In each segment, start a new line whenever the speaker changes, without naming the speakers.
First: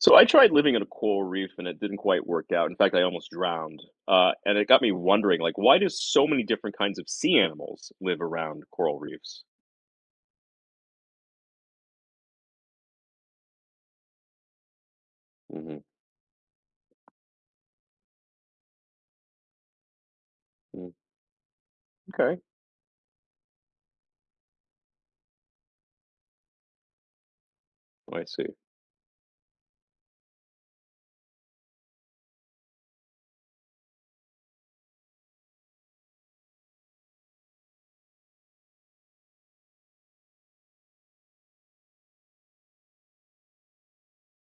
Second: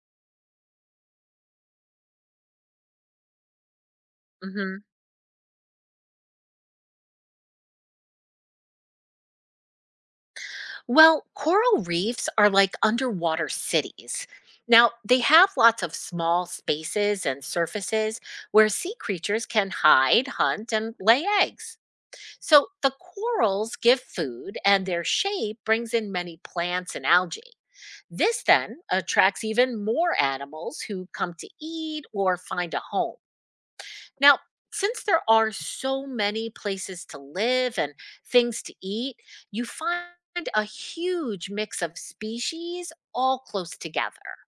So I tried living in a coral reef and it didn't quite work out. In fact, I almost drowned. And it got
Mhm.
me wondering, like, why do so many different kinds of sea animals live around coral reefs?
Well, coral reefs are like underwater cities. Now, they have
Hmm.
lots of small spaces and surfaces where sea creatures can hide, hunt, and lay eggs.
Okay.
So the corals give food, and their shape brings in many plants and algae.
I
This
see.
then attracts even more animals who come to eat or find a home. Now, since there are so many places to live and things to eat, you find a huge mix of species all close together.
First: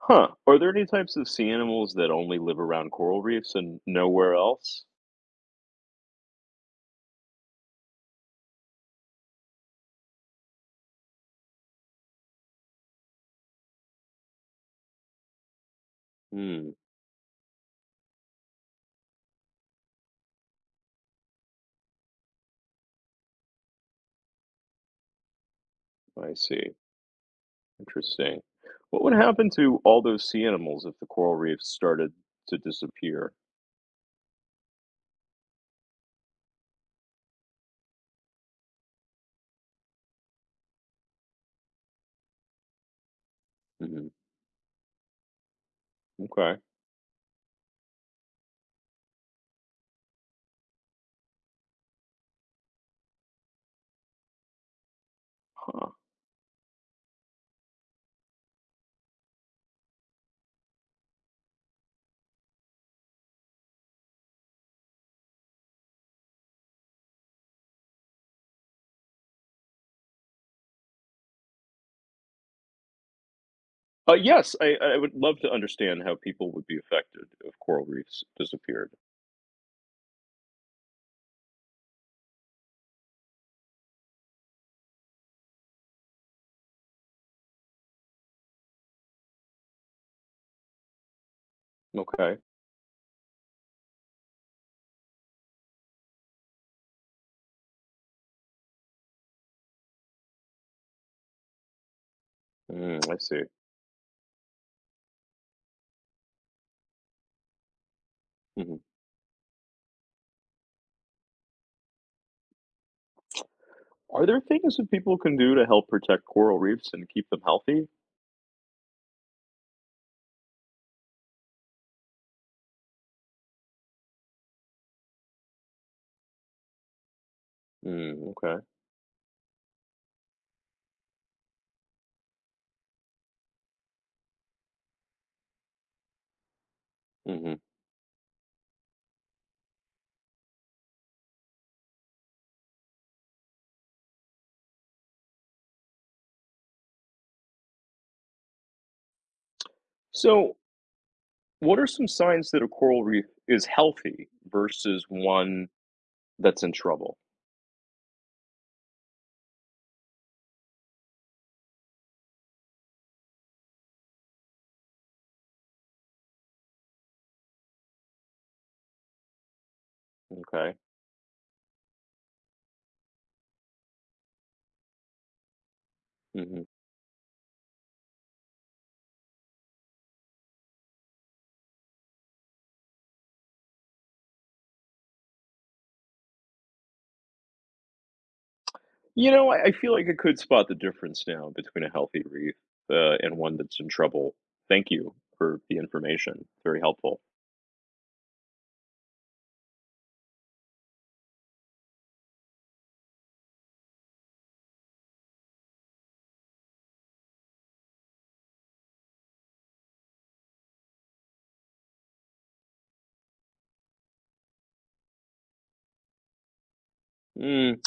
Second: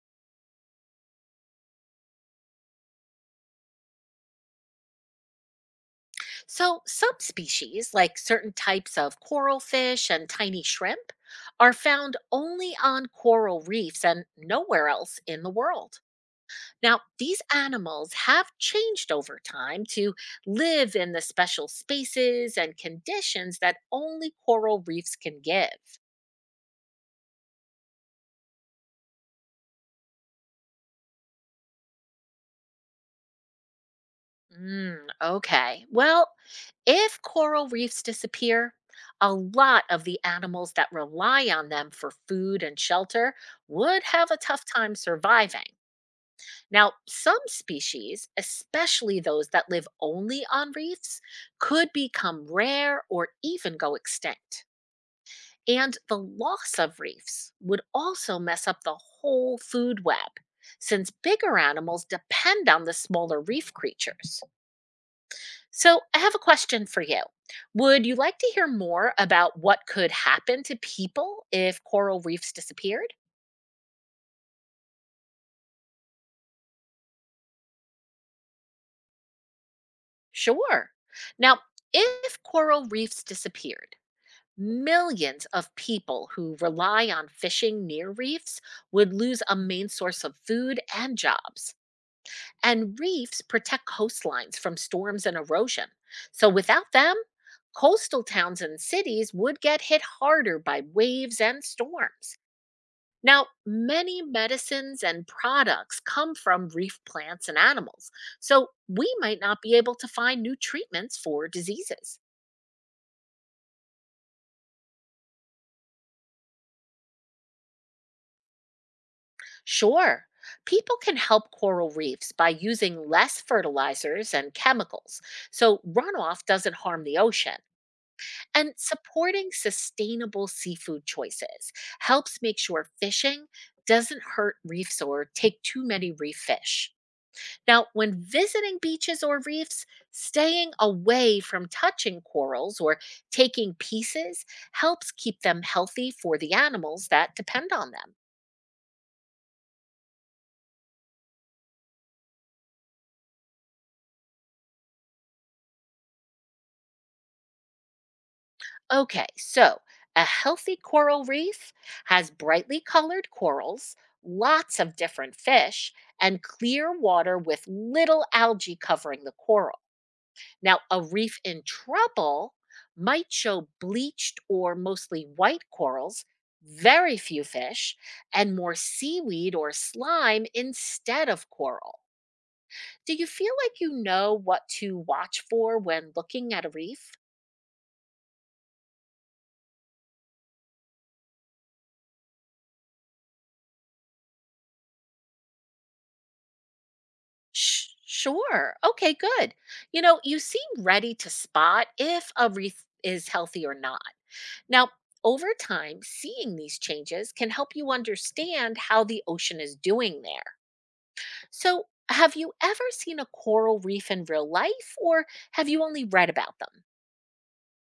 Huh. Are there any types of sea animals that only live around coral reefs and nowhere else?
So, some species, like certain types of coral fish and tiny shrimp, are found only on coral reefs and nowhere else in the world.
Hmm,
Now, these animals have changed over time to live in the special spaces and conditions that only coral reefs can give.
I see. Interesting. What would happen to all those sea animals if the coral reefs started to disappear?
Mm, okay. Well, if coral reefs disappear, a lot of the animals that rely on them for food and shelter would
Hmm.
have a tough time surviving.
Okay.
Now, some species, especially those that live only on reefs, could become rare or even go extinct. And the loss of reefs would also mess up the whole food web, since bigger animals depend on the smaller reef creatures. So, I have a question for you. Would you like to hear more about what could happen to people if coral reefs disappeared?
Yes, I would love to understand how people would be affected if coral reefs disappeared.
Sure. Now, if coral reefs disappeared, millions of people who rely on fishing near reefs would lose a main source of food and jobs.
Okay.
And reefs protect coastlines from storms and erosion. So, without them, coastal towns and cities would get hit harder by waves and storms.
Mm, I see.
Now, many medicines and products come from reef plants and animals, so
Mhm.
we might not be able to find new treatments for diseases.
Are there things that people can do to help protect coral reefs and keep them healthy?
Sure, people can help coral reefs by using less fertilizers and chemicals, so runoff doesn't harm the ocean.
Mm, okay.
And supporting sustainable seafood choices helps make sure fishing doesn't hurt reefs or take too many reef fish.
hmm
Now, when visiting beaches or reefs, staying away from touching corals or taking pieces helps keep them healthy for the animals that depend on them.
So, what are some signs that a coral reef is healthy versus one that's in trouble?
Okay, so a healthy coral reef has brightly colored corals, lots of different fish, and clear water with little algae covering the coral.
Okay.
Now, a reef in trouble might show bleached or mostly white corals,
hmm
very few fish, and more seaweed or slime instead of coral. Do you feel like you know what to watch for when looking at a reef?
You know, I feel like I could spot the difference now between a healthy reef and one that's in trouble. Thank you for the information. Very helpful.
Sure. Okay, good. You know, you seem ready to spot if a reef is healthy or not. Now, over time, seeing these changes can help you understand how the ocean is doing there. So, have you ever seen a coral reef in real life, or have you only read about them?
Mm.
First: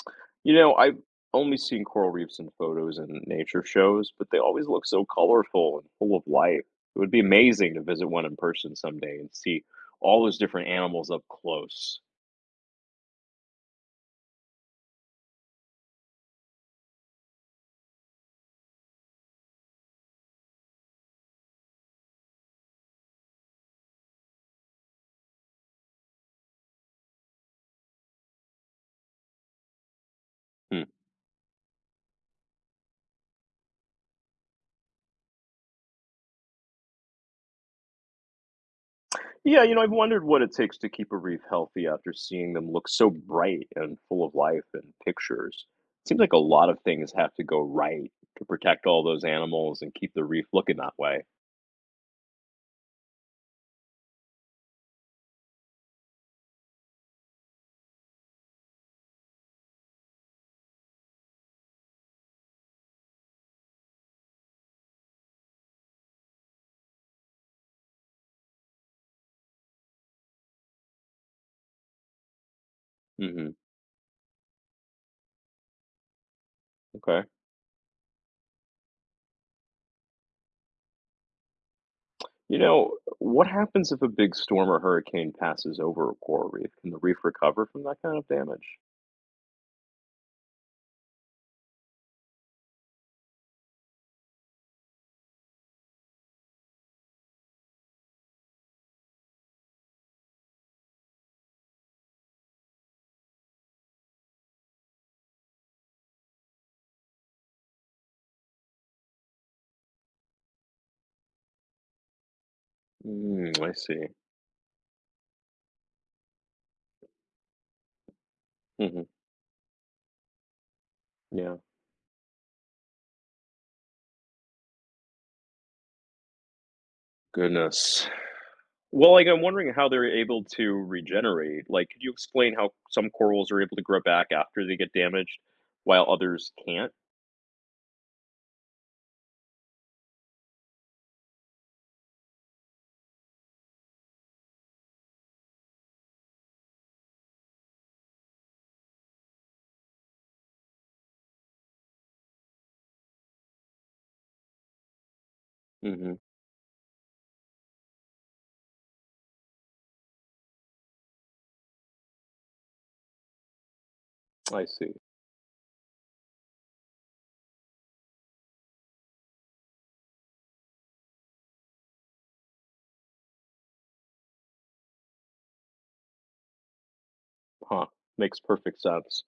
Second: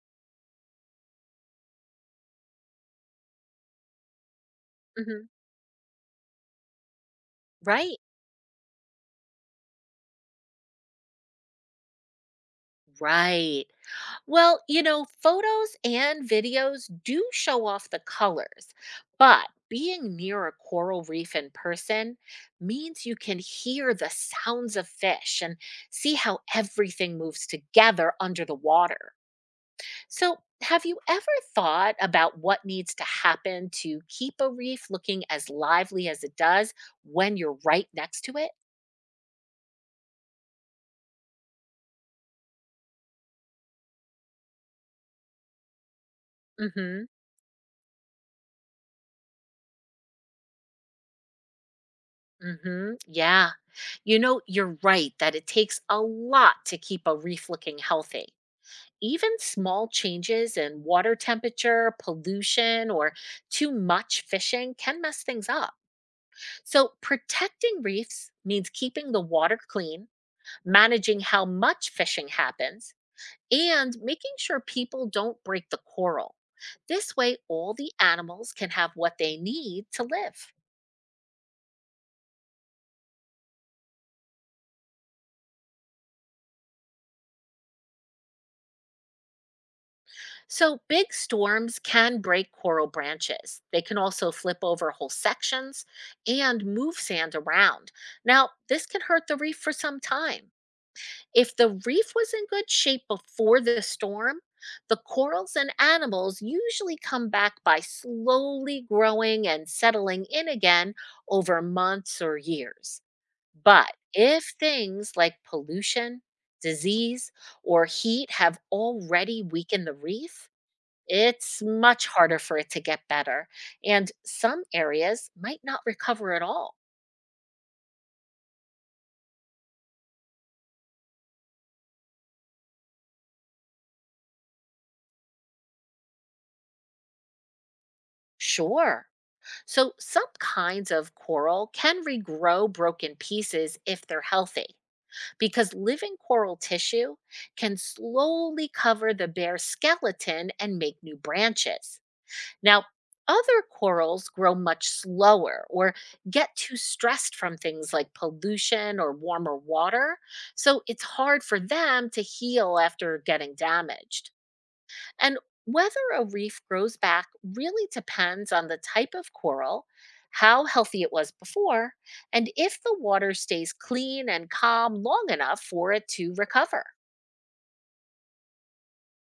You know, I've only seen coral reefs in photos and nature shows, but they always look so
Hmm.
colorful and full of life. It would be amazing to
Right?
visit one in person someday and see all those different animals up close.
Right. Well, you know, photos and videos do show off the colors, but being near a coral reef in person means you can hear the sounds of fish and see how everything moves together under the water. So,
Hmm.
have you ever thought about what needs to happen to keep a reef looking as lively as it does when you're right next to it?
Yeah, you know, I've wondered what it takes to keep a reef healthy after seeing them look so bright and full of life in pictures. Seems like a lot of
Mhm.
things have to go right to protect all those animals and keep the reef looking that way.
Mhm. Yeah. You know, you're right that it takes a lot to keep a reef looking healthy. Even small changes in water temperature, pollution, or too much fishing can mess things up. So, protecting reefs means keeping the water clean, managing how much fishing happens,
Hmm.
and making sure people don't break the coral. This
Okay.
way, all the animals can have what they need to live.
You know, what happens if a big storm or hurricane passes over a coral reef? Can the reef recover from that kind of damage?
So, big storms can break coral branches. They can also flip over whole sections and move sand around. Now, this can hurt the reef for some time. If the reef was in good shape before the storm, the corals and animals usually come back by slowly growing and settling in again over months or years.
Mm, I
But
see.
if things like pollution, disease, or heat have
Hmm.
already weakened the reef,
Yeah.
it's much harder for it to get better. And some areas might not recover at all.
Goodness. Well, like I'm wondering how they're able to regenerate. Like, could you explain how some corals are able to grow back after they get damaged, while others can't?
Sure. So, some kinds of coral can regrow broken pieces if they're healthy, because living coral tissue can slowly cover the bare skeleton and make new branches. Now, other corals grow much slower or
Hmm.
get too stressed from things like pollution or warmer water, so it's hard for them to heal after getting damaged.
I see.
And whether a reef grows back really depends on the type of coral, how healthy it was before, and if the water stays clean and calm long enough for it to recover.
Huh. Makes perfect sense.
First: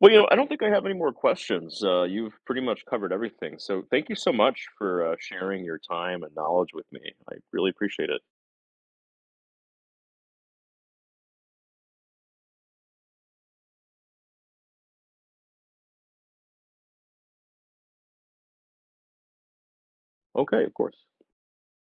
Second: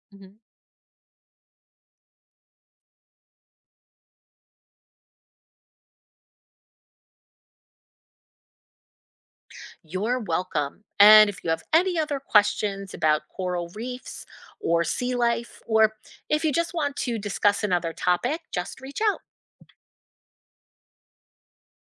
Well, I
Mhm.
don't think I have any more questions. You've pretty much covered everything. So, thank you so much for sharing your time and knowledge with me. I really appreciate it.
You're welcome. And if you have any other questions about coral reefs or sea life, or if you just want to discuss another topic, just reach out.
Okay, of course.